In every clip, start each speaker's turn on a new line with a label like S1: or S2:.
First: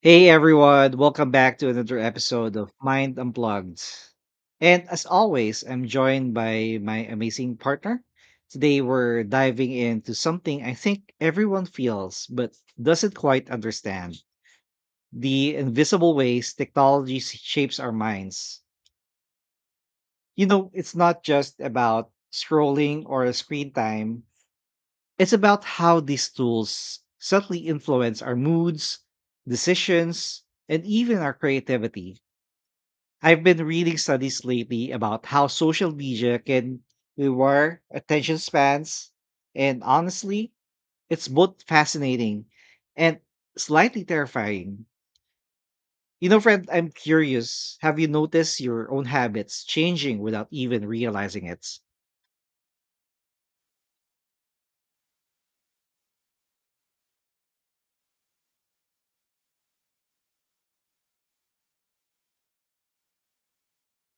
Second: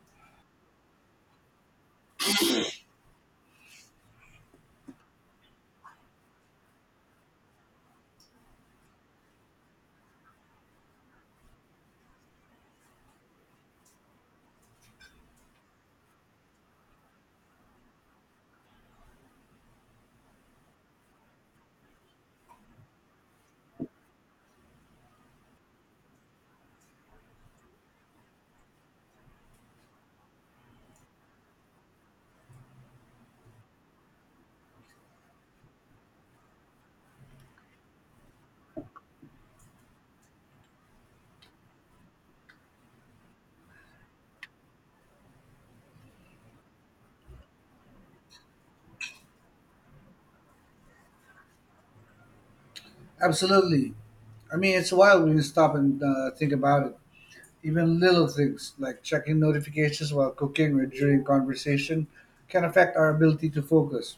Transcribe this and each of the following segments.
S1: Hey everyone, welcome back to another episode of Mind Unplugged. And as always, I'm joined by my amazing partner. Today we're diving into something I think everyone feels but doesn't quite understand: the invisible ways technology shapes our minds. You know, it's not just about scrolling or screen time, it's about how these tools subtly influence our moods, decisions, and even our creativity. I've been reading studies lately about how social media can rewire attention spans. And honestly, it's both fascinating and slightly terrifying. You know, friend, I'm curious. Have you noticed your own habits changing without even realizing it?
S2: Absolutely. I mean, it's wild when you stop and think about it. Even little things like checking notifications while cooking or during conversation can affect our ability to focus.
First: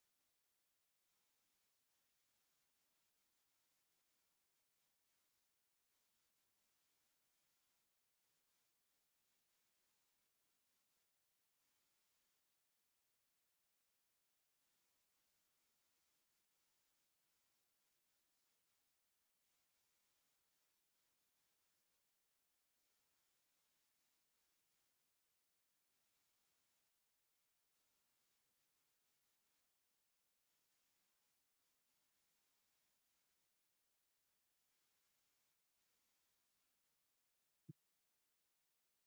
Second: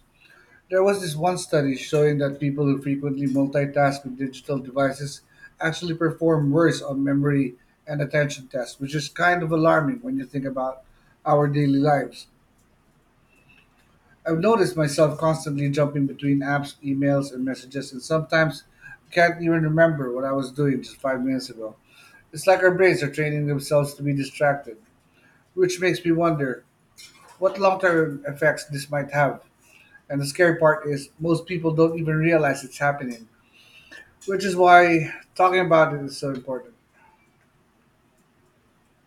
S2: There was this one study showing that people who frequently multitask with digital devices actually perform worse on memory and attention tests, which is kind of alarming when you think about our daily lives. I've noticed myself constantly jumping between apps, emails, and messages, and sometimes I can't even remember what I was doing just 5 minutes ago. It's like our brains are training themselves to be distracted, which makes me wonder what long term effects this might have. And the scary part is, most people don't even realize it's happening, which is why talking about it is so important.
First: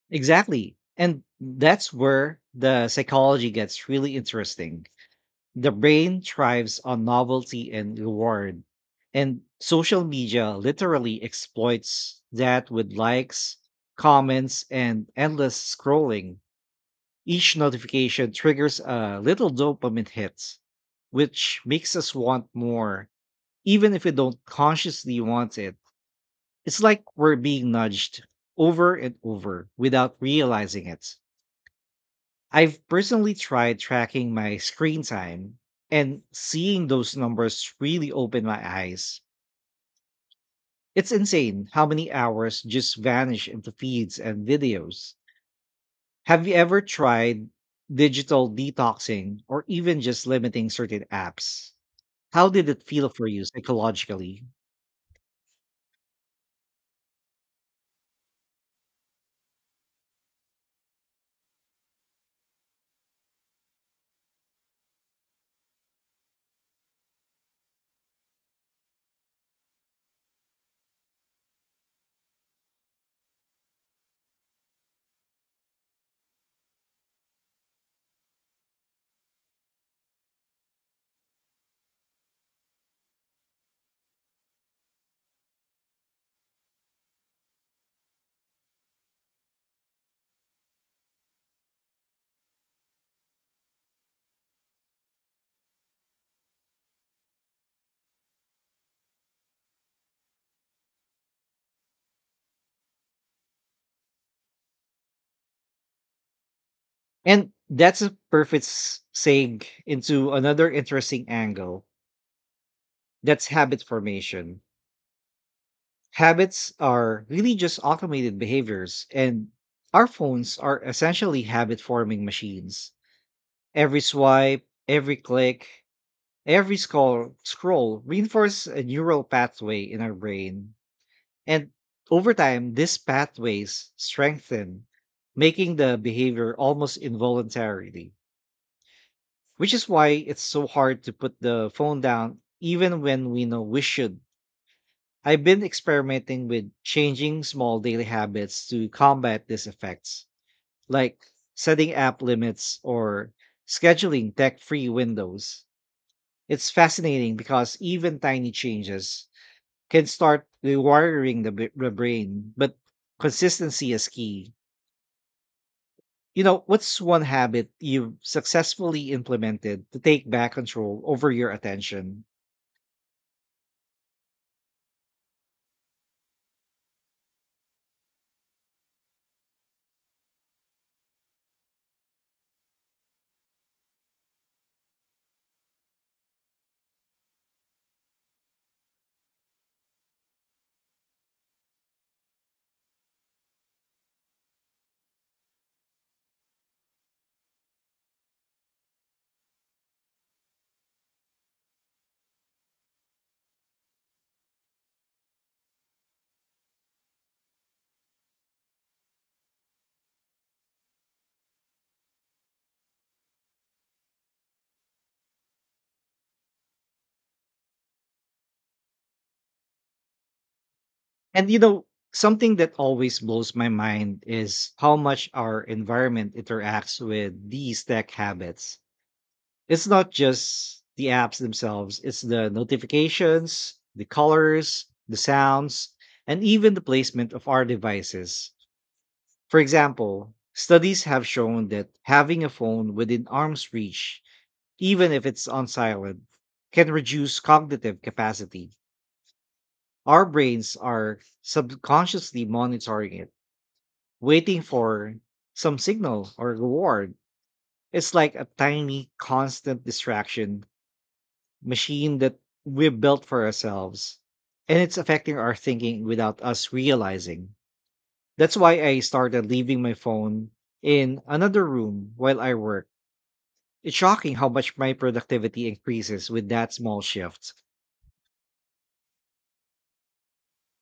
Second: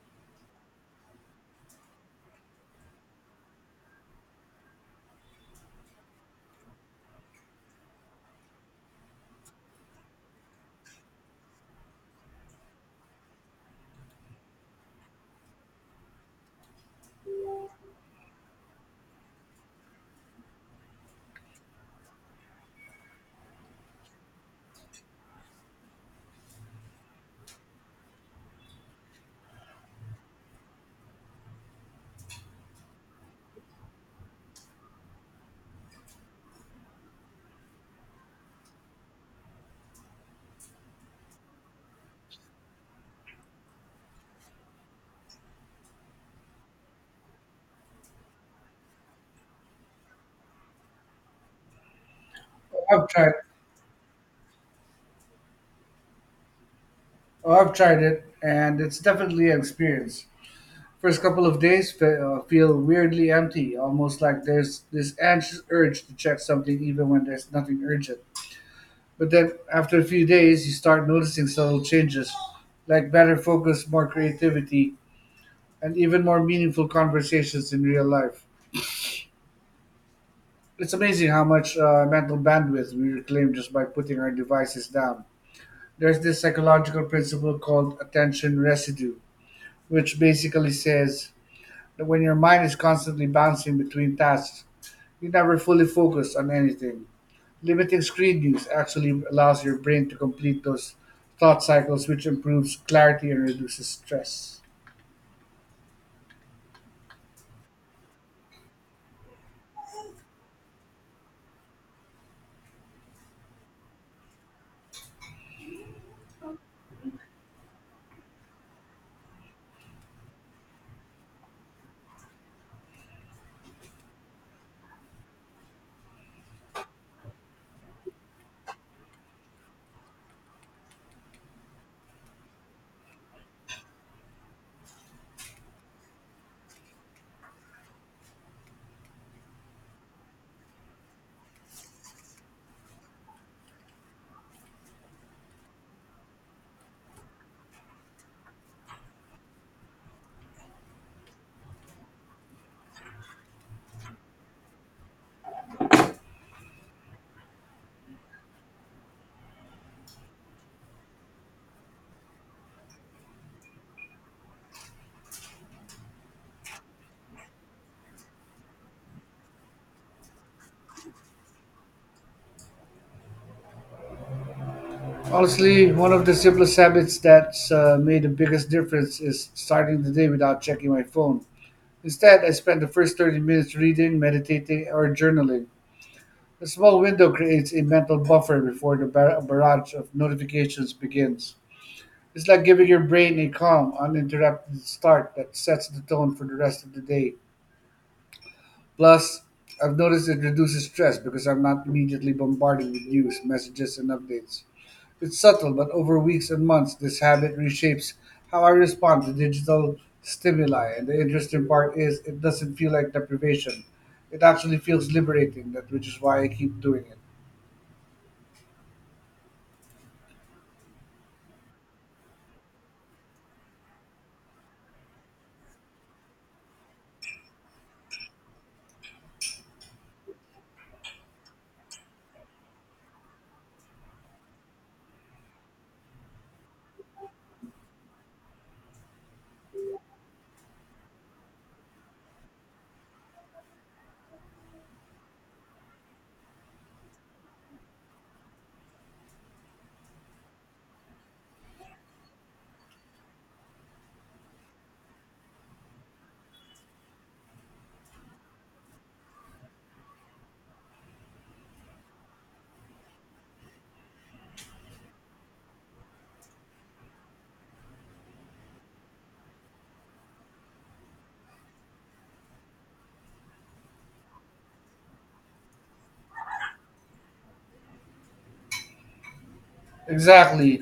S1: Exactly. And that's where the psychology gets really interesting. The brain thrives on novelty and reward, and social media literally exploits that with likes, comments, and endless scrolling. Each notification triggers a little dopamine hit, which makes us want more, even if we don't consciously want it. It's like we're being nudged over and over without realizing it. I've personally tried tracking my screen time, and seeing those numbers really opened my eyes. It's insane how many hours just vanish into feeds and videos. Have you ever tried digital detoxing or even just limiting certain apps? How did it
S2: I've
S1: feel for
S2: tried,
S1: you psychologically?
S2: I've tried it, and it's definitely an experience. First couple of days feel weirdly empty, almost like there's this anxious urge to check something even when there's nothing urgent. But then after a few days, you start noticing subtle changes, like better focus, more creativity, and even more meaningful conversations in real life. It's amazing how much mental bandwidth we reclaim just by putting our devices down. There's this psychological principle called attention residue, which basically says that when your mind is constantly bouncing between tasks, you never fully focus on anything. Limiting screen use actually allows your brain to complete those thought cycles, which improves clarity and reduces stress.
S1: And that's a perfect segue into another interesting angle: that's habit formation. Habits are really just automated behaviors, and our phones are essentially habit forming machines. Every swipe, every click, every scroll reinforce a neural pathway in our brain. And over time, these pathways strengthen, making the behavior almost involuntarily, which is why it's so hard to put the phone down even when we know we should. I've been experimenting with changing small daily habits to combat these effects, like setting app limits or scheduling tech free windows. It's fascinating because even tiny changes can start rewiring the brain, but consistency is key. You know, what's one habit you've successfully implemented to take back control over your attention?
S2: Honestly, one of the simplest habits that's made the biggest difference is starting the day without checking my phone. Instead, I spend the first 30 minutes reading, meditating, or journaling. A small window creates a mental buffer before the barrage of notifications begins. It's like giving your brain a calm, uninterrupted start that sets the tone for the rest of the day. Plus, I've noticed it reduces stress because I'm not immediately bombarded with news, messages, and updates. It's subtle, but over weeks and months, this habit reshapes how I respond to digital stimuli. And the interesting part is, it doesn't feel like deprivation. It actually feels liberating, that which is why I keep doing it.
S1: And you know, something that always blows my mind is how much our environment interacts with these tech habits. It's not just the apps themselves, it's the notifications, the colors, the sounds, and even the placement of our devices. For example, studies have shown that having a phone within arm's reach, even if it's on silent, can reduce cognitive capacity. Our brains are subconsciously monitoring it, waiting for some signal or reward. It's like a tiny, constant distraction machine that we built for ourselves. And it's affecting our thinking without us realizing. That's why I started leaving my phone in another room while I work. It's shocking how much my productivity increases with that small shift.
S2: Exactly.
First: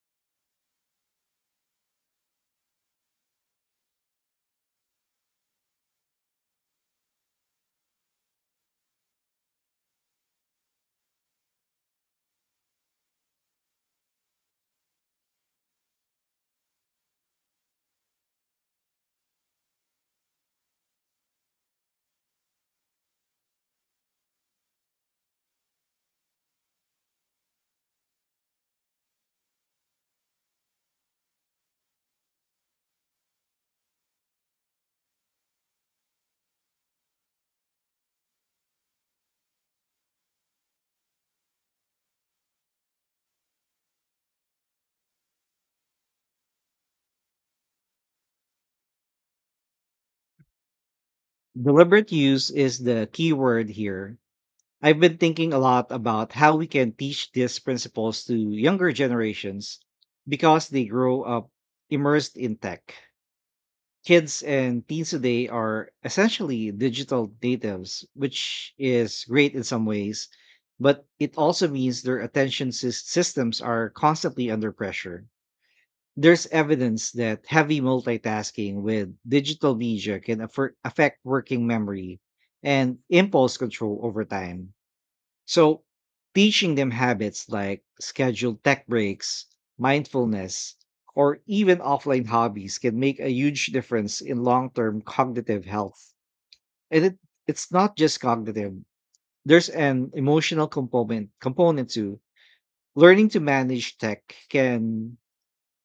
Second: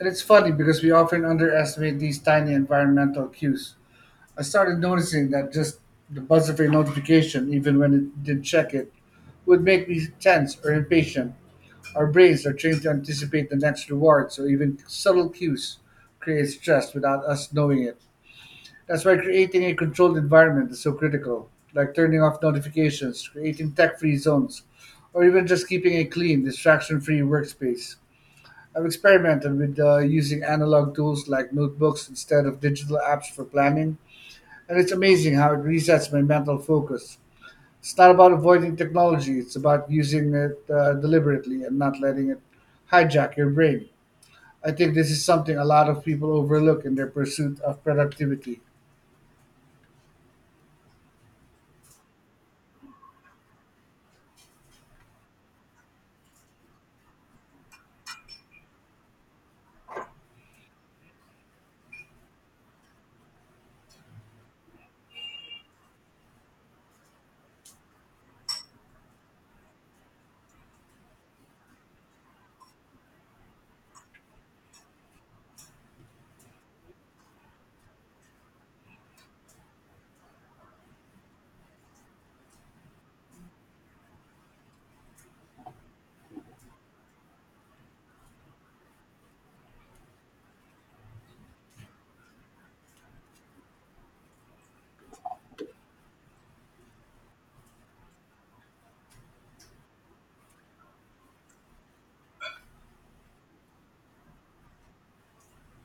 S2: And it's funny because we often underestimate these tiny environmental cues. I started noticing that just the buzz of a notification, even when it did check it, would make me tense or impatient. Our brains are trained to anticipate the next reward, so even subtle cues create stress without us knowing it. That's why creating a controlled environment is so critical, like turning off notifications, creating tech free zones, or even just keeping a clean, distraction free workspace. I've experimented with using analog tools like notebooks instead of digital apps for planning, and it's amazing how it resets my mental focus. It's not about avoiding technology, it's about using it deliberately and not letting it hijack your brain. I think this is something a lot of people overlook in their pursuit of productivity.
S1: Deliberate use is the key word here. I've been thinking a lot about how we can teach these principles to younger generations because they grow up immersed in tech. Kids and teens today are essentially digital natives, which is great in some ways, but it also means their attention systems are constantly under pressure. There's evidence that heavy multitasking with digital media can affect working memory and impulse control over time, so teaching them habits like scheduled tech breaks, mindfulness, or even offline hobbies can make a huge difference in long-term cognitive health. And it, it's not just cognitive. There's an emotional component to learning to manage tech can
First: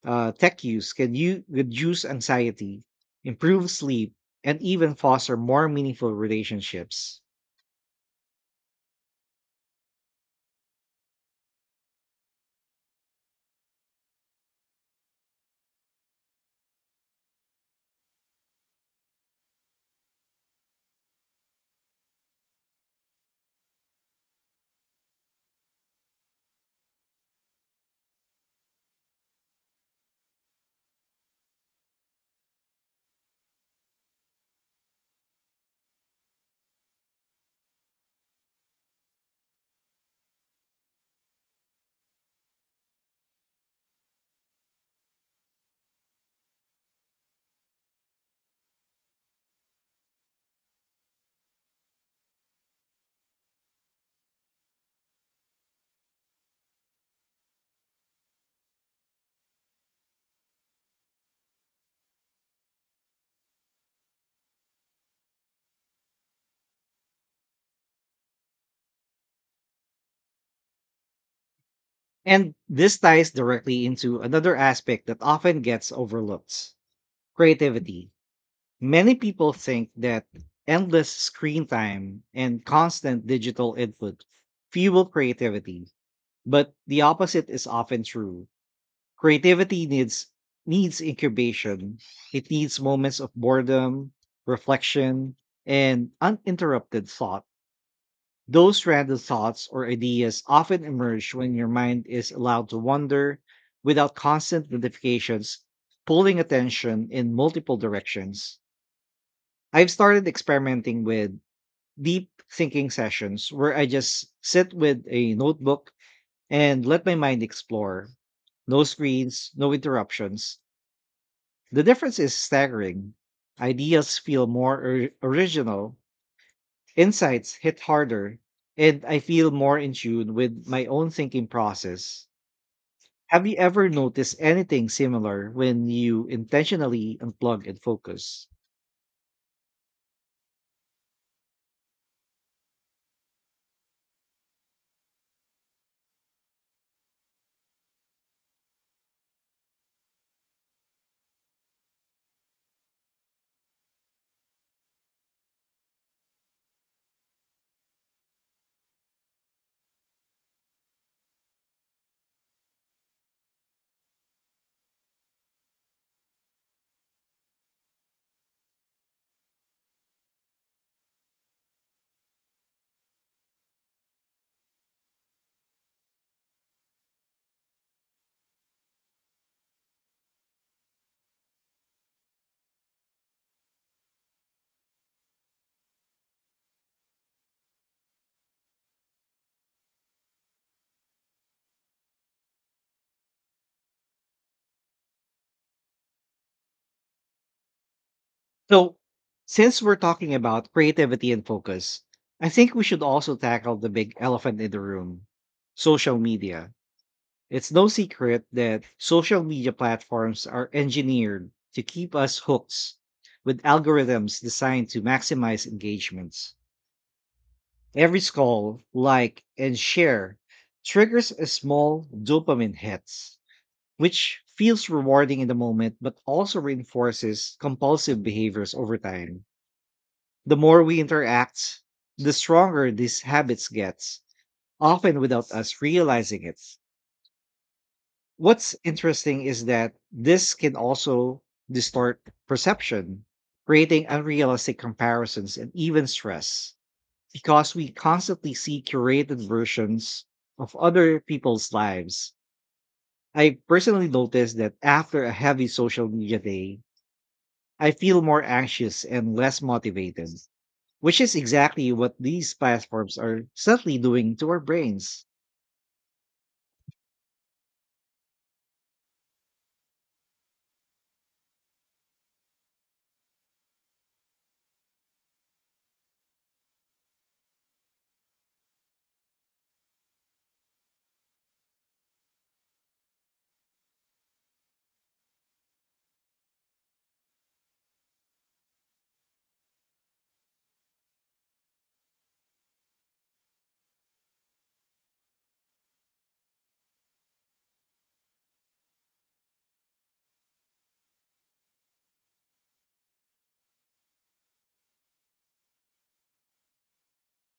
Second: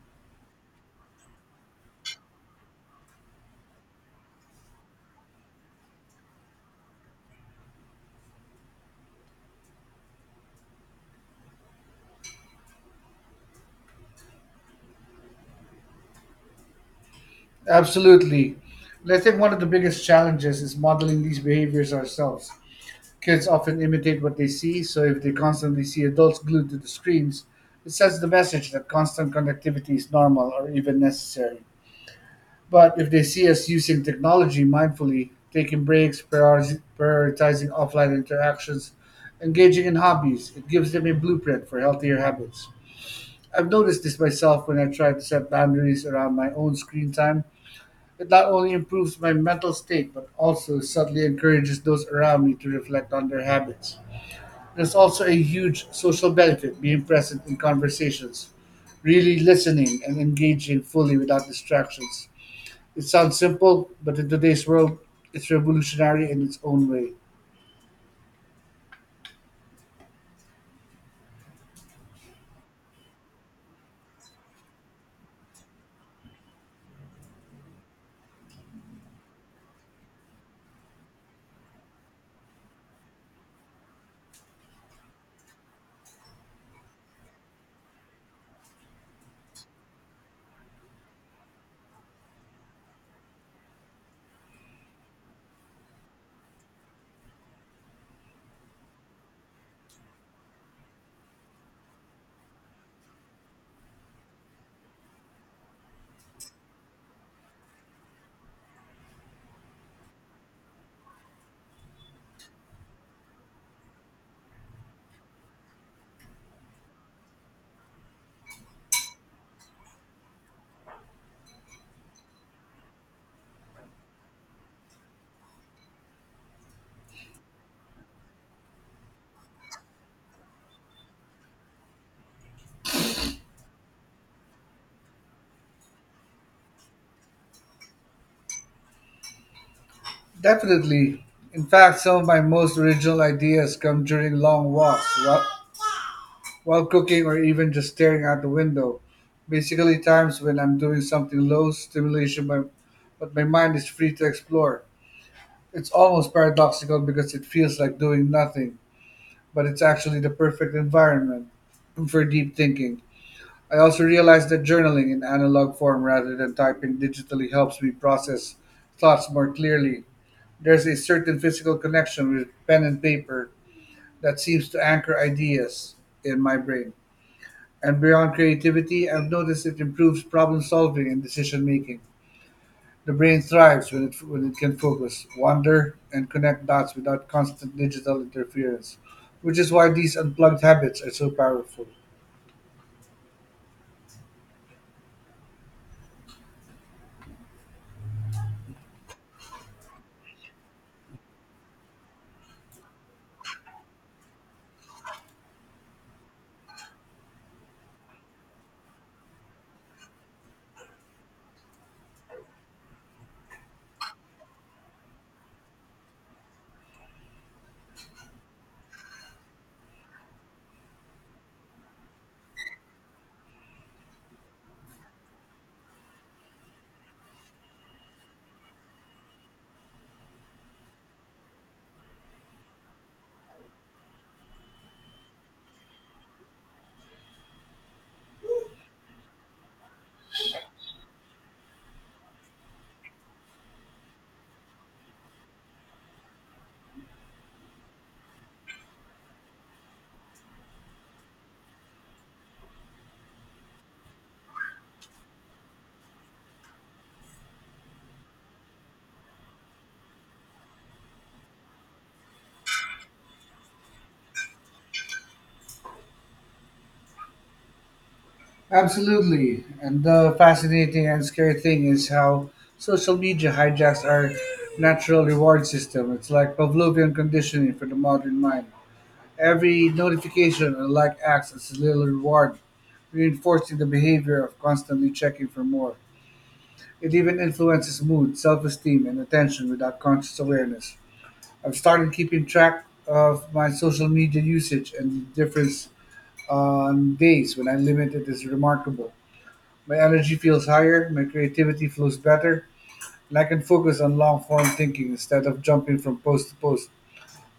S1: tech use can you reduce anxiety, improve sleep, and even foster more meaningful relationships.
S2: Absolutely. And I think one of the biggest challenges is modeling these behaviors ourselves. Kids often imitate what they see, so if they constantly see adults glued to the screens, it sends the message that constant connectivity is normal or even necessary. But if they see us using technology mindfully, taking breaks, prioritizing offline interactions, engaging in hobbies, it gives them a blueprint for healthier habits. I've noticed this myself when I try to set boundaries around my own screen time. It not only improves my mental state, but also subtly encourages those around me to reflect on their habits. There's also a huge social benefit being present in conversations, really listening and engaging fully without distractions. It sounds simple, but in today's world, it's revolutionary in its own way.
S1: And this ties directly into another aspect that often gets overlooked: creativity. Many people think that endless screen time and constant digital input fuel creativity, but the opposite is often true. Creativity needs incubation. It needs moments of boredom, reflection, and uninterrupted thought. Those random thoughts or ideas often emerge when your mind is allowed to wander without constant notifications pulling attention in multiple directions. I've started experimenting with deep thinking sessions where I just sit with a notebook and let my mind explore. No screens, no interruptions. The difference is staggering. Ideas feel more original. Insights hit harder, and I feel more in tune with my own thinking process. Have you ever noticed anything similar when you intentionally unplug and focus?
S2: Definitely. In fact, some of my most original ideas come during long walks, while cooking, or even just staring out the window. Basically, times when I'm doing something low stimulation, but my mind is free to explore. It's almost paradoxical because it feels like doing nothing, but it's actually the perfect environment for deep thinking. I also realized that journaling in analog form rather than typing digitally helps me process thoughts more clearly. There's a certain physical connection with pen and paper that seems to anchor ideas in my brain. And beyond creativity, I've noticed it improves problem solving and decision making. The brain thrives when it can focus, wander, and connect dots without constant digital interference, which is why these unplugged habits are so powerful.
S1: So, since we're talking about creativity and focus, I think we should also tackle the big elephant in the room: social media. It's no secret that social media platforms are engineered to keep us hooked with algorithms designed to maximize engagements. Every scroll, like, and share triggers a small dopamine hit, which feels rewarding in the moment but also reinforces compulsive behaviors over time. The more we interact, the stronger these habits get, often without us realizing it. What's interesting is that this can also distort perception, creating unrealistic comparisons and even stress, because we constantly see curated versions of other people's lives. I personally noticed that after a heavy social media day, I feel more anxious and less motivated, which is exactly what these platforms are subtly doing to our brains.
S2: Absolutely. And the fascinating and scary thing is how social media hijacks our natural reward system. It's like Pavlovian conditioning for the modern mind. Every notification or like acts as a little reward, reinforcing the behavior of constantly checking for more. It even influences mood, self esteem, and attention without conscious awareness. I've started keeping track of my social media usage, and the difference on days when I limit it is remarkable. My energy feels higher, my creativity flows better, and I can focus on long form thinking instead of jumping from post to post.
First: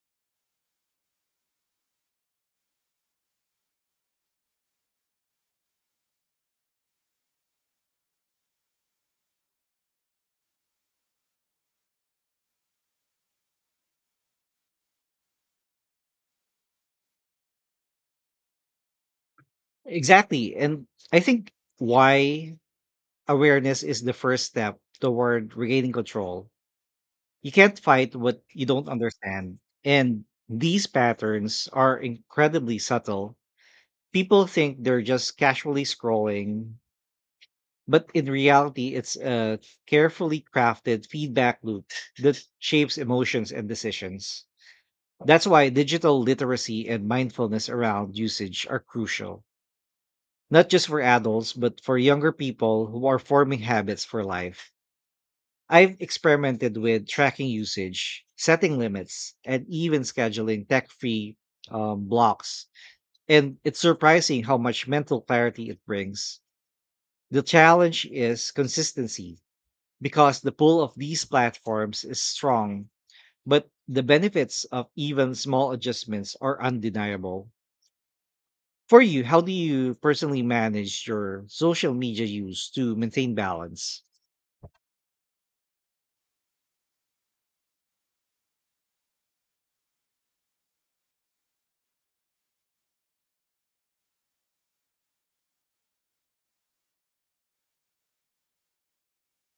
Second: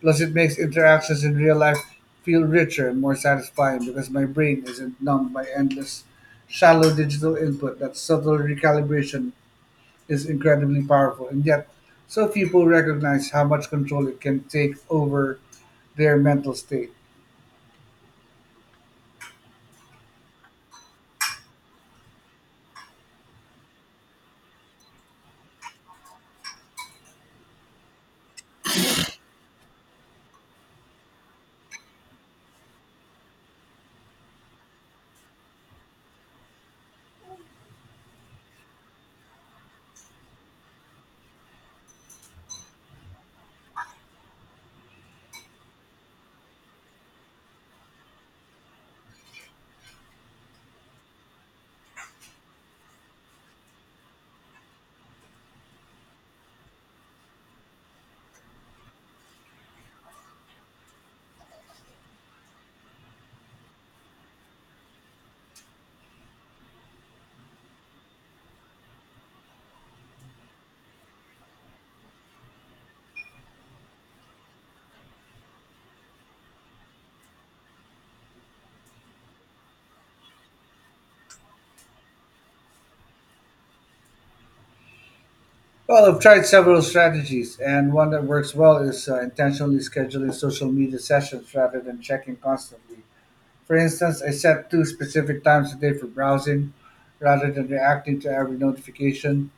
S2: Plus, it makes interactions in real life feel richer and more satisfying because my brain isn't numbed by endless, shallow digital input. That subtle recalibration is incredibly powerful, and yet, so few people recognize how much control it can take over their mental state.
S1: Exactly. And I think why awareness is the first step toward regaining control. You can't fight what you don't understand. And these patterns are incredibly subtle. People think they're just casually scrolling, but in reality, it's a carefully crafted feedback loop that shapes emotions and decisions. That's why digital literacy and mindfulness around usage are crucial, not just for adults, but for younger people who are forming habits for life. I've experimented with tracking usage, setting limits, and even scheduling tech free blocks. And it's surprising how much mental clarity it brings. The challenge is consistency because the pull of these platforms is strong, but the benefits of even small adjustments are undeniable. For you, how do you personally manage your social media use to maintain balance?
S2: Well, I've tried several strategies, and one that works well is intentionally scheduling social media sessions rather than checking constantly. For instance, I set two specific times a day for browsing rather than reacting to every notification.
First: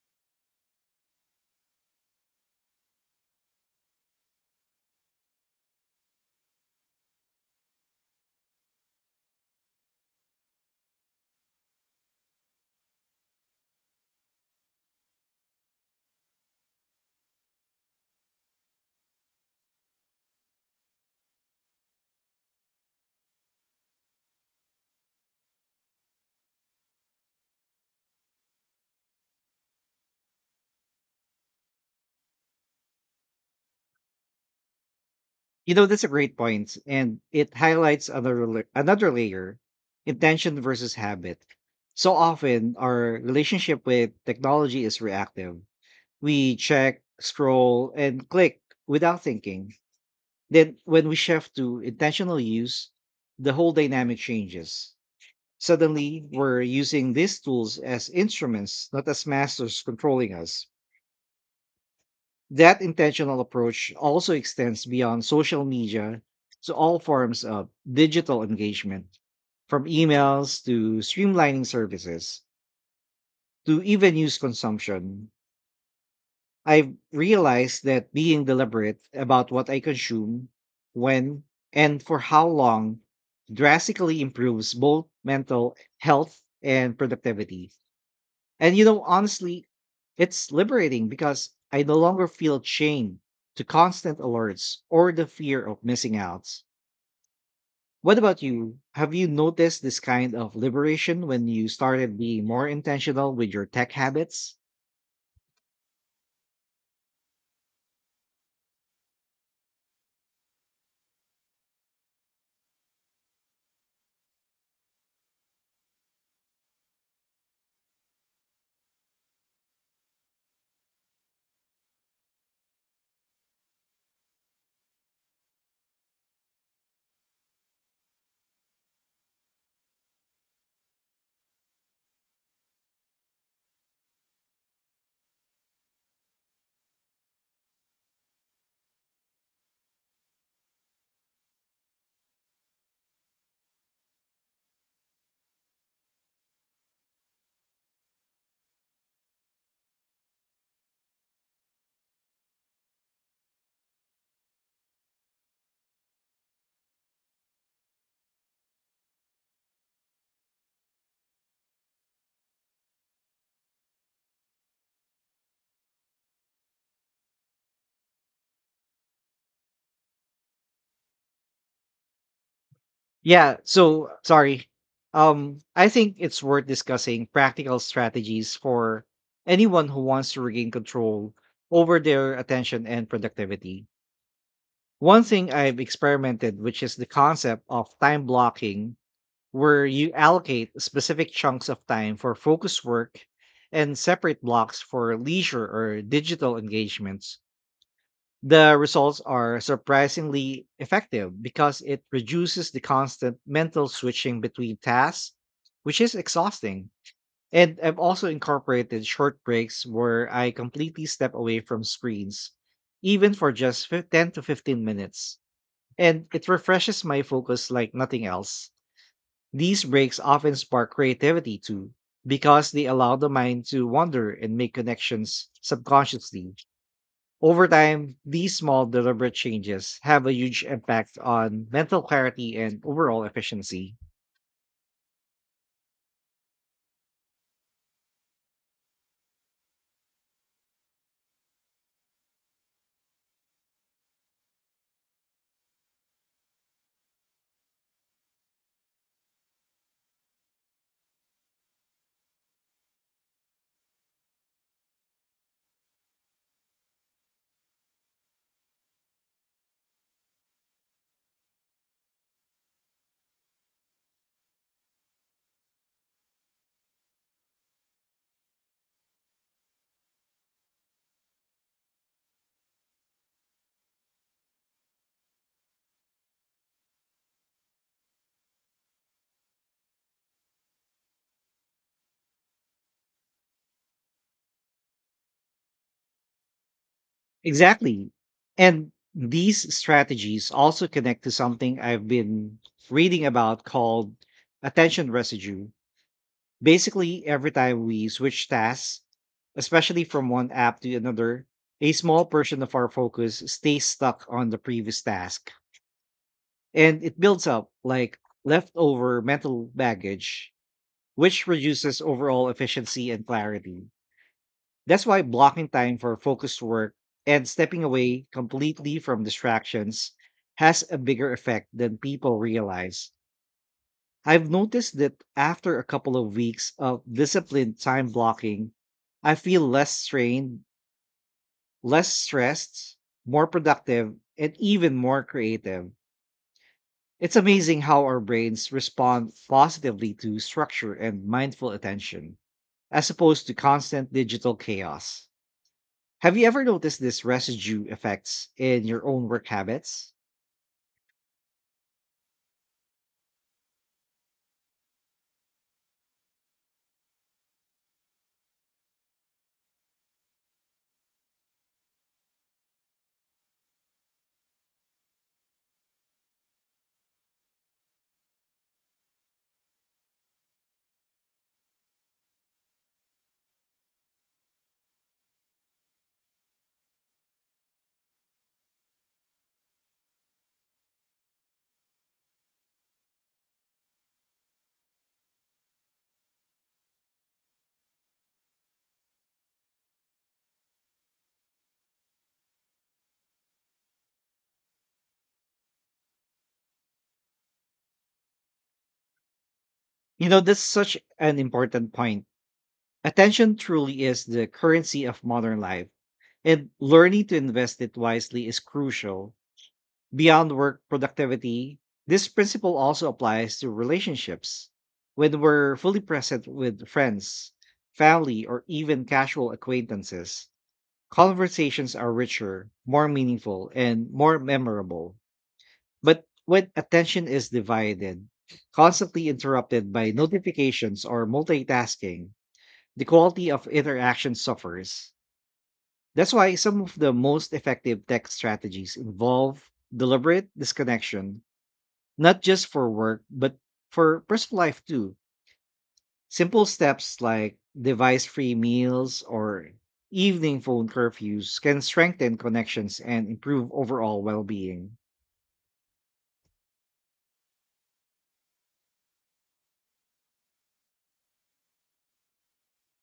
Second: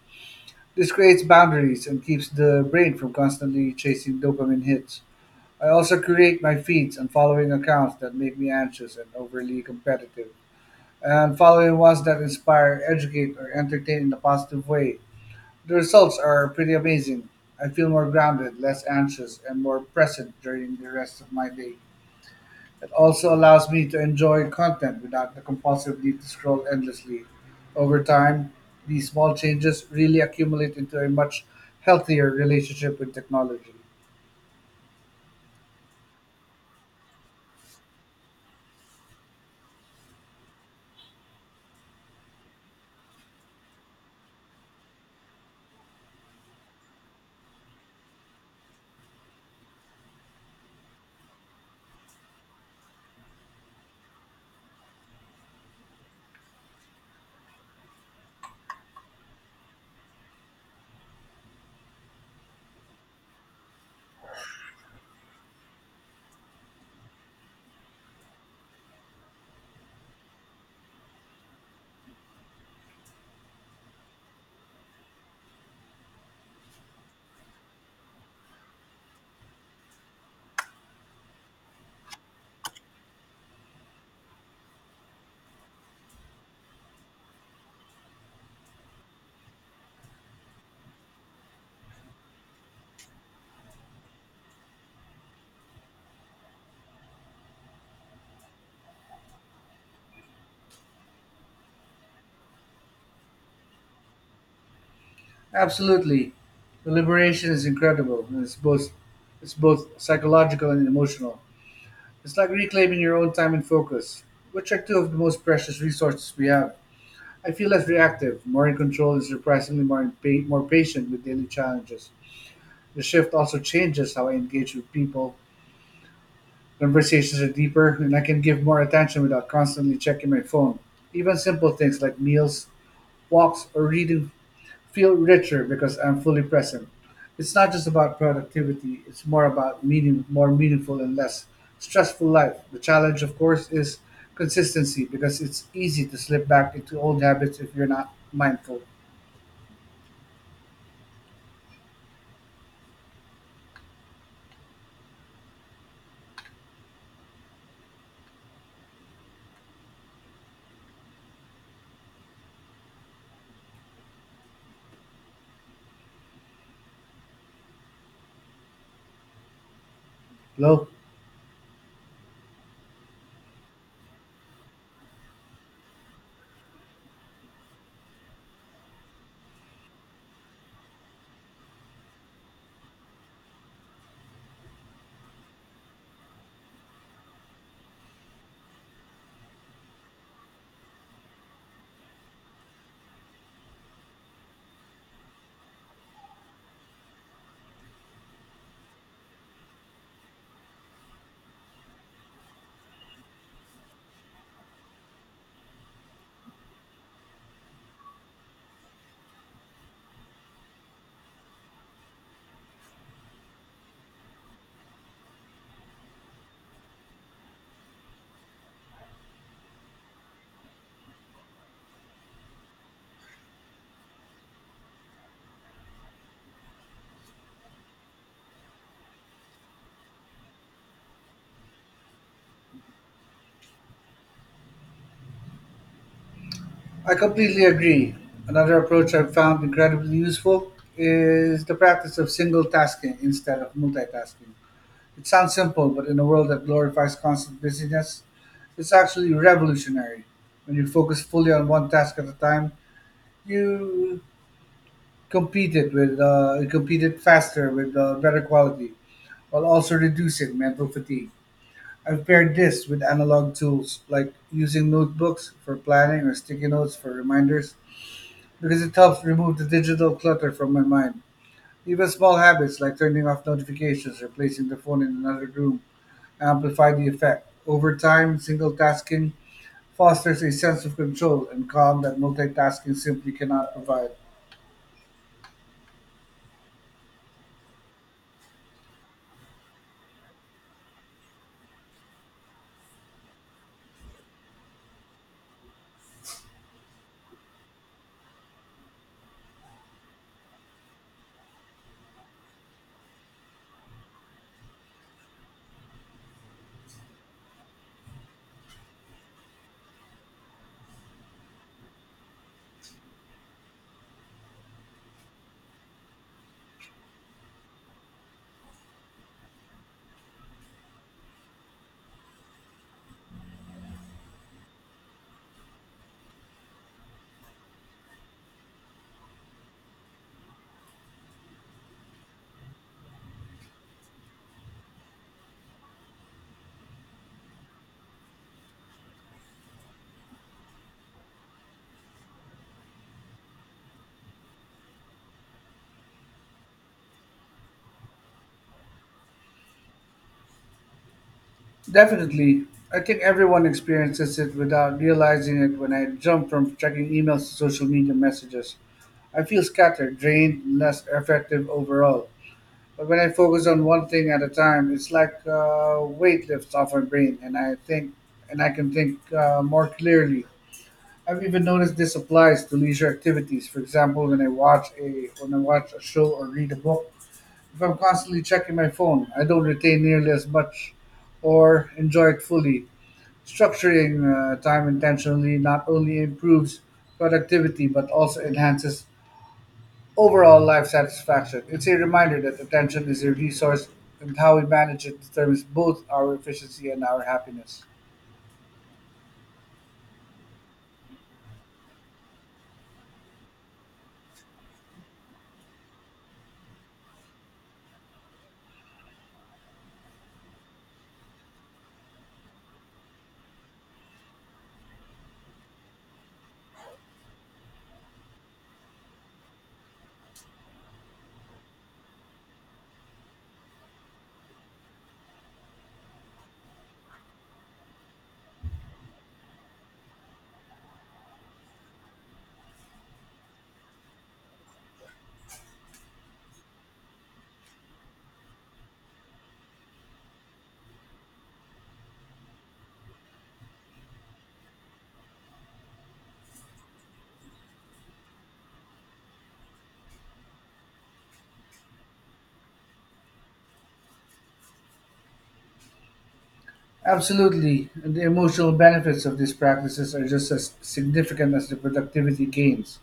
S2: This creates boundaries and keeps the brain from constantly chasing dopamine hits. I also create my feeds and following accounts that make me anxious and overly competitive, and following ones that inspire, educate, or entertain in a positive way. The results are pretty amazing. I feel more grounded, less anxious, and more present during the rest of my day. It also allows me to enjoy content without the compulsive need to scroll endlessly. Over time, these small changes really accumulate into a much healthier relationship with technology.
S1: You know, that's a great point, and it highlights another layer: intention versus habit. So often, our relationship with technology is reactive. We check, scroll, and click without thinking. Then, when we shift to intentional use, the whole dynamic changes. Suddenly, we're using these tools as instruments, not as masters controlling us. That intentional approach also extends beyond social media to all forms of digital engagement, from emails to streamlining services to even news consumption. I've realized that being deliberate about what I consume, when, and for how long drastically improves both mental health and productivity. And you know, honestly, it's liberating because I no longer feel chained to constant alerts or the fear of missing out. What about you? Have you noticed this kind of liberation when you started being more intentional with your tech habits?
S2: Absolutely. The liberation is incredible, and it's both psychological and emotional. It's like reclaiming your own time and focus, which are two of the most precious resources we have. I feel less reactive, more in control, and surprisingly more patient with daily challenges. The shift also changes how I engage with people. Conversations are deeper, and I can give more attention without constantly checking my phone. Even simple things like meals, walks, or reading feel richer because I'm fully present. It's not just about productivity, it's more about meaning, more meaningful and less stressful life. The challenge, of course, is consistency because it's easy to slip back into old habits if you're not mindful. Hello.
S1: Yeah, so sorry. I think it's worth discussing practical strategies for anyone who wants to regain control over their attention and productivity. One thing I've experimented, which is the concept of time blocking, where you allocate specific chunks of time for focus work and separate blocks for leisure or digital engagements. The results are surprisingly effective because it reduces the constant mental switching between tasks, which is exhausting. And I've also incorporated short breaks where I completely step away from screens, even for just 10 to 15 minutes. And it refreshes my focus like nothing else. These breaks often spark creativity too, because they allow the mind to wander and make connections subconsciously. Over time, these small, deliberate changes have a huge impact on mental clarity and overall efficiency.
S2: I completely agree. Another approach I've found incredibly useful is the practice of single tasking instead of multitasking. It sounds simple, but in a world that glorifies constant busyness, it's actually revolutionary. When you focus fully on one task at a time, you you compete it faster with better quality, while also reducing mental fatigue. I've paired this with analog tools like using notebooks for planning or sticky notes for reminders because it helps remove the digital clutter from my mind. Even small habits like turning off notifications or placing the phone in another room amplify the effect. Over time, single tasking fosters a sense of control and calm that multitasking simply cannot provide.
S1: Exactly. And these strategies also connect to something I've been reading about called attention residue. Basically, every time we switch tasks, especially from one app to another, a small portion of our focus stays stuck on the previous task. And it builds up like leftover mental baggage, which reduces overall efficiency and clarity. That's why blocking time for focused work and stepping away completely from distractions has a bigger effect than people realize. I've noticed that after a couple of weeks of disciplined time blocking, I feel less strained, less stressed, more productive, and even more creative. It's amazing how our brains respond positively to structure and mindful attention, as opposed to constant digital chaos. Have you ever noticed this residue effects in your own work habits?
S2: Definitely, I think everyone experiences it without realizing it when I jump from checking emails to social media messages. I feel scattered, drained, and less effective overall. But when I focus on one thing at a time, it's like weight lifts off my brain, and I can think more clearly. I've even noticed this applies to leisure activities. For example, when I watch a show or read a book, if I'm constantly checking my phone, I don't retain nearly as much, or enjoy it fully. Structuring time intentionally not only improves productivity but also enhances overall life satisfaction. It's a reminder that attention is a resource, and how we manage it determines both our efficiency and our happiness.
S1: You know, that's such an important point. Attention truly is the currency of modern life, and learning to invest it wisely is crucial. Beyond work productivity, this principle also applies to relationships. When we're fully present with friends, family, or even casual acquaintances, conversations are richer, more meaningful, and more memorable. But when attention is divided, constantly interrupted by notifications or multitasking, the quality of interaction suffers. That's why some of the most effective tech strategies involve deliberate disconnection, not just for work, but for personal life too. Simple steps like device free meals or evening phone curfews can strengthen connections and improve overall well being.
S2: Absolutely. And the emotional benefits of these practices are just as significant as the productivity gains.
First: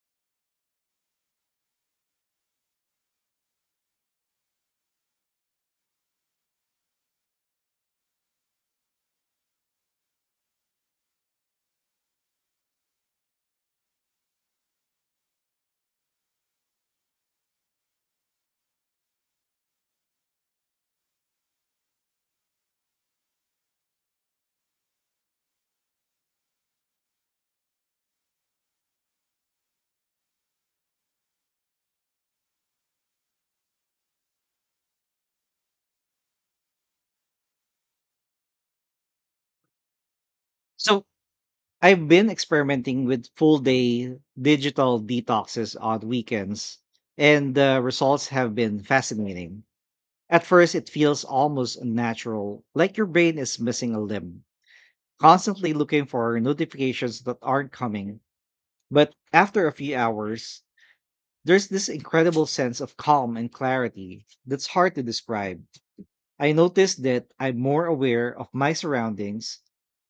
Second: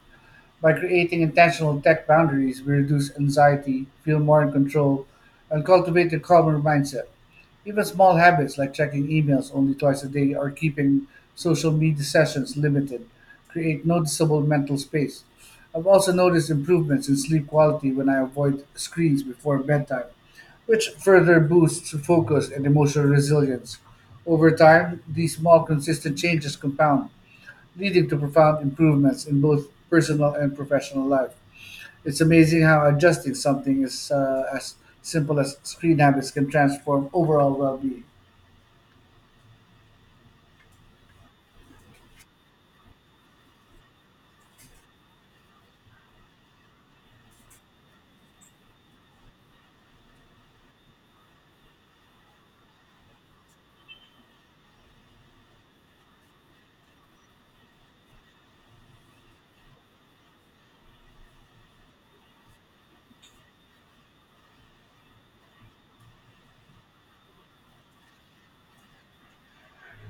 S2: By creating intentional tech boundaries, we reduce anxiety, feel more in control, and cultivate a calmer mindset. Even small habits like checking emails only twice a day or keeping social media sessions limited create noticeable mental space. I've also noticed improvements in sleep quality when I avoid screens before bedtime, which further boosts focus and emotional resilience. Over time, these small, consistent changes compound, leading to profound improvements in both personal and professional life. It's amazing how adjusting something is as simple as screen habits can transform overall well-being.
S1: So, I've been experimenting with full day digital detoxes on weekends, and the results have been fascinating. At first, it feels almost unnatural, like your brain is missing a limb, constantly looking for notifications that aren't coming. But after a few hours, there's this incredible sense of calm and clarity that's hard to describe. I noticed that I'm more aware of my surroundings,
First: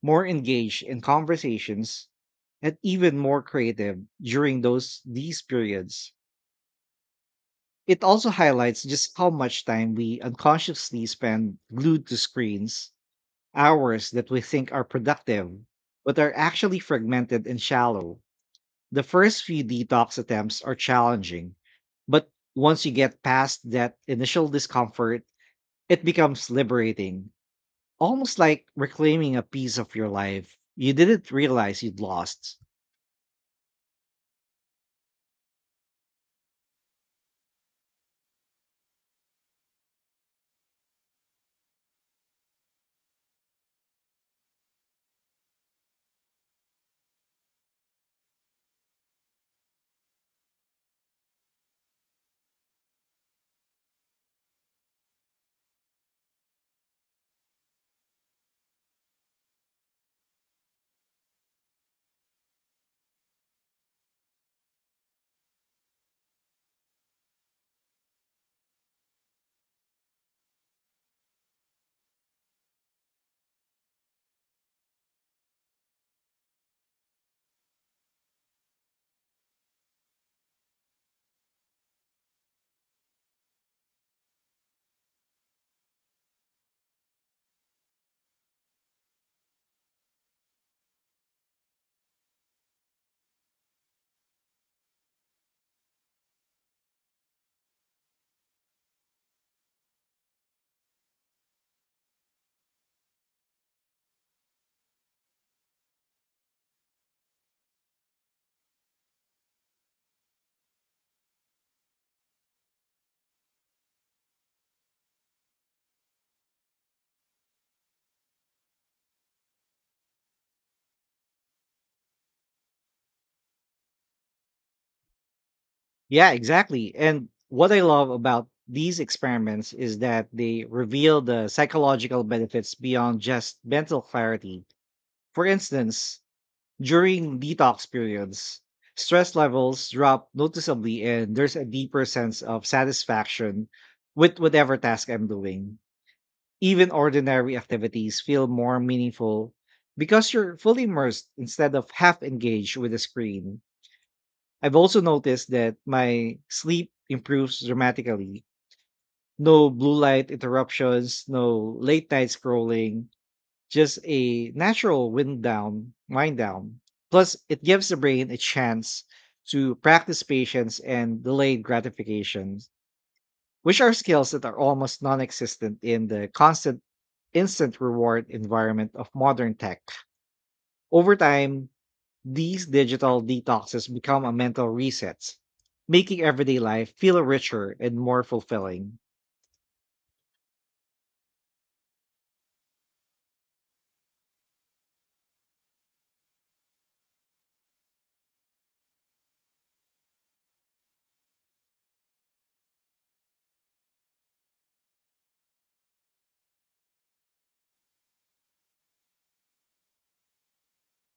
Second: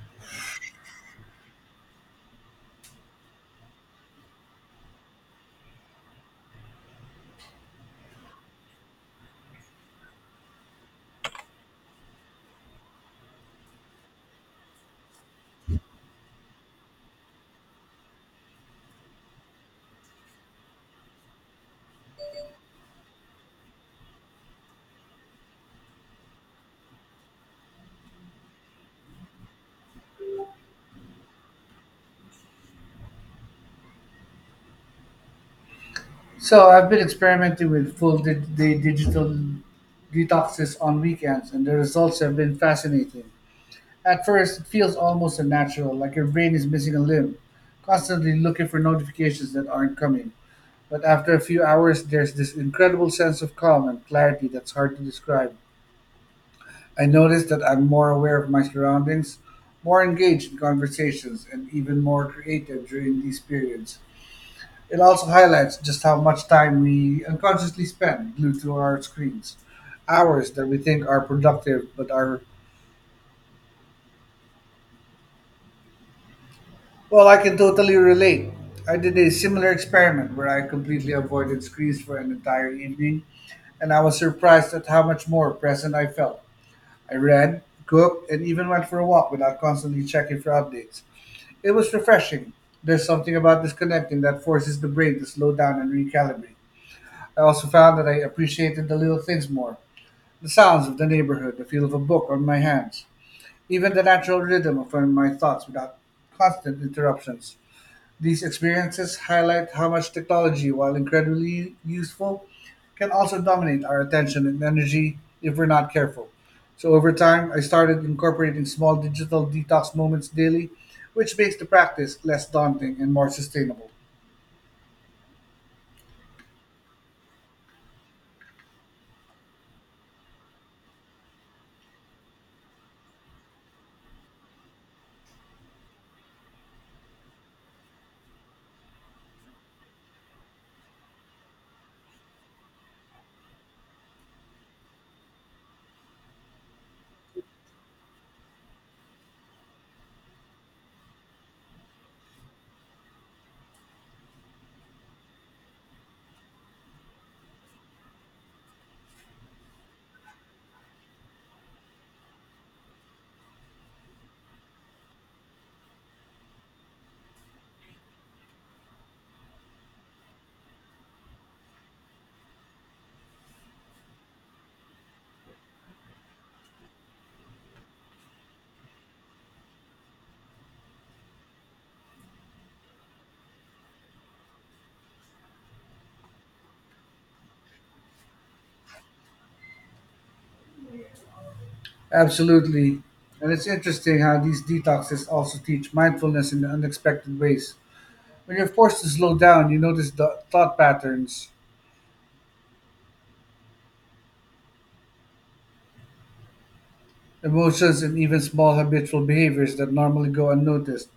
S1: more engaged in conversations, and even more creative during those these periods. It also highlights just how much time we unconsciously spend glued to screens, hours that we think are productive, but are actually fragmented and shallow. The first few detox attempts are challenging, but once you get past that initial discomfort, it becomes liberating, almost like reclaiming a piece of your life you didn't realize you'd lost.
S2: So I've been experimenting with full day digital detoxes on weekends, and the results have been fascinating. At first, it feels almost unnatural, like your brain is missing a limb, constantly looking for notifications that aren't coming. But after a few hours, there's this incredible sense of calm and clarity that's hard to describe. I notice that I'm more aware of my surroundings, more engaged in conversations, and even more creative during these periods. It also highlights just how much time we unconsciously spend glued to our screens. Hours that we think are productive but are. Well, I can totally relate. I did a similar experiment where I completely avoided screens for an entire evening, and I was surprised at how much more present I felt. I read, cooked, and even went for a walk without constantly checking for updates. It was refreshing. There's something about disconnecting that forces the brain to slow down and recalibrate. I also found that I appreciated the little things more, the sounds of the neighborhood, the feel of a book on my hands, even the natural rhythm of my thoughts without constant interruptions. These experiences highlight how much technology, while incredibly useful, can also dominate our attention and energy if we're not careful. So, over time, I started incorporating small digital detox moments daily, which makes the practice less daunting and more sustainable.
S1: Yeah, exactly. And what I love about these experiments is that they reveal the psychological benefits beyond just mental clarity. For instance, during detox periods, stress levels drop noticeably and there's a deeper sense of satisfaction with whatever task I'm doing. Even ordinary activities feel more meaningful because you're fully immersed instead of half engaged with the screen. I've also noticed that my sleep improves dramatically. No blue light interruptions, no late night scrolling, just a natural wind down. Plus, it gives the brain a chance to practice patience and delayed gratifications, which are skills that are almost non-existent in the constant instant reward environment of modern tech. Over time, these digital detoxes become a mental reset, making everyday life feel richer and more fulfilling.
S2: Absolutely. And it's interesting how these detoxes also teach mindfulness in unexpected ways. When you're forced to slow down, you notice the thought patterns, emotions, and even small habitual behaviors that normally go unnoticed.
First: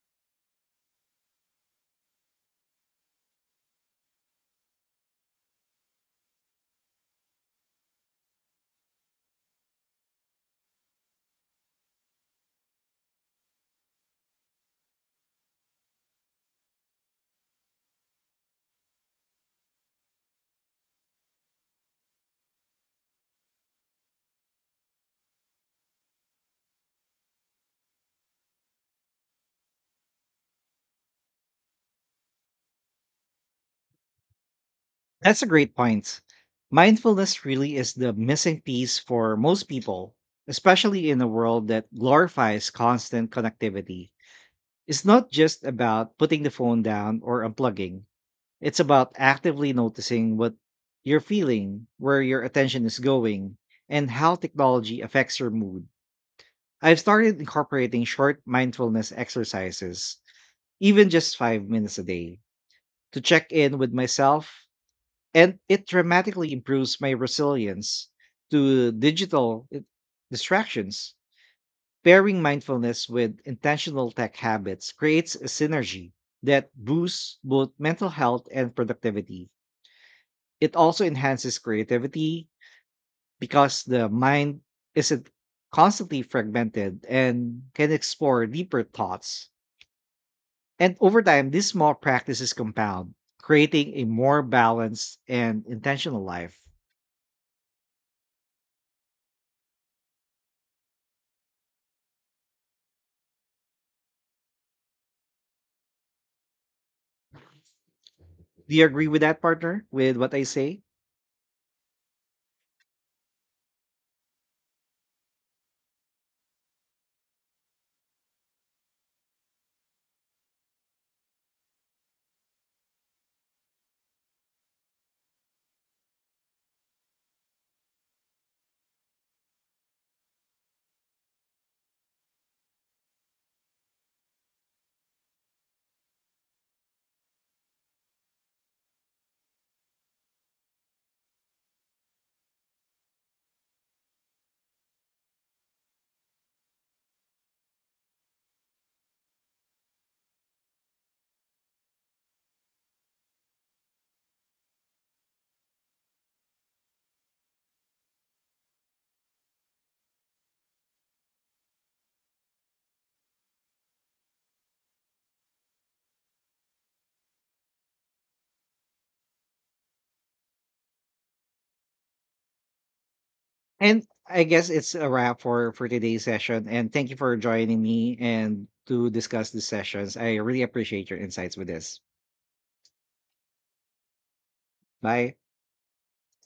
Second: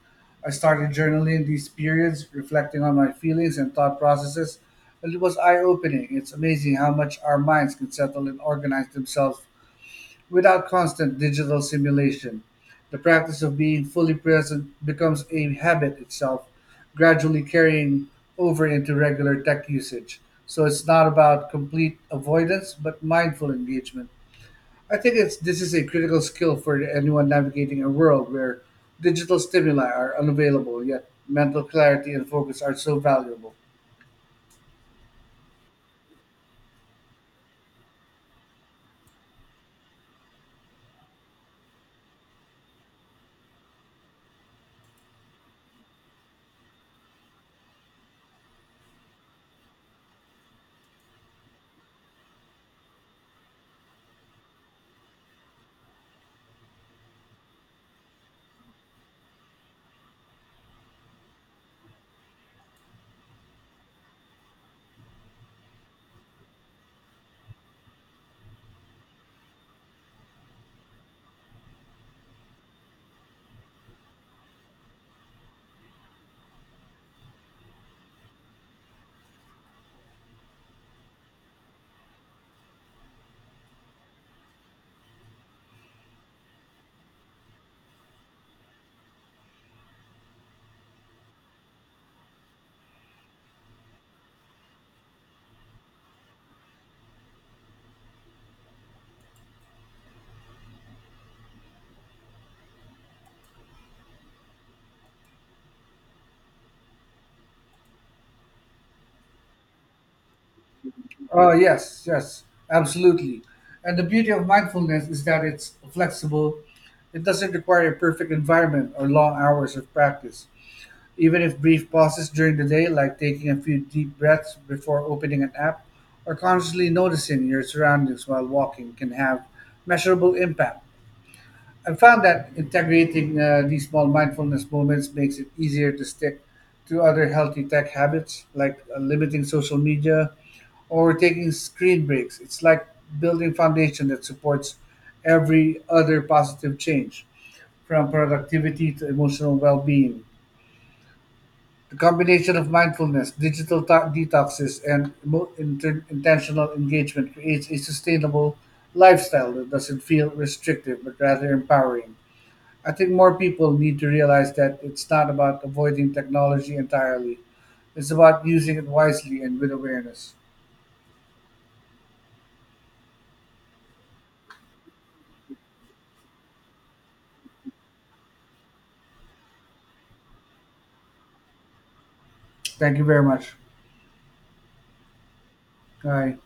S2: I started journaling in these periods, reflecting on my feelings and thought processes, and it was eye opening. It's amazing how much our minds can settle and organize themselves without constant digital simulation. The practice of being fully present becomes a habit itself, gradually carrying over into regular tech usage. So it's not about complete avoidance, but mindful engagement. I think it's this is a critical skill for anyone navigating a world where digital stimuli are unavailable, yet mental clarity and focus are so valuable.
S1: That's a great point. Mindfulness really is the missing piece for most people, especially in a world that glorifies constant connectivity. It's not just about putting the phone down or unplugging, it's about actively noticing what you're feeling, where your attention is going, and how technology affects your mood. I've started incorporating short mindfulness exercises, even just 5 minutes a day, to check in with myself, and it dramatically improves my resilience to distractions. Pairing mindfulness with intentional tech habits creates a synergy that boosts both mental health and productivity. It also enhances creativity because the mind isn't constantly fragmented and can explore deeper thoughts. And over time, these small practices compound, creating a more balanced and intentional life. Do you agree with that, partner, with what I say?
S2: Oh yes, yes, absolutely. And the beauty of mindfulness is that it's flexible. It doesn't require a perfect environment or long hours of practice. Even if brief pauses during the day, like taking a few deep breaths before opening an app, or consciously noticing your surroundings while walking, can have measurable impact. I found that integrating these small mindfulness moments makes it easier to stick to other healthy tech habits like limiting social media or taking screen breaks. It's like building foundation that supports every other positive change, from productivity to emotional well-being. The combination of mindfulness, digital detoxes, and intentional engagement creates a sustainable lifestyle that doesn't feel restrictive but rather empowering. I think more people need to realize that it's not about avoiding technology entirely. It's about using it wisely and with awareness.
S1: And I guess it's a wrap for today's session. And thank you for joining me and to discuss the sessions. I really appreciate your insights with this.
S2: Thank you very much.
S1: Bye.
S2: Bye.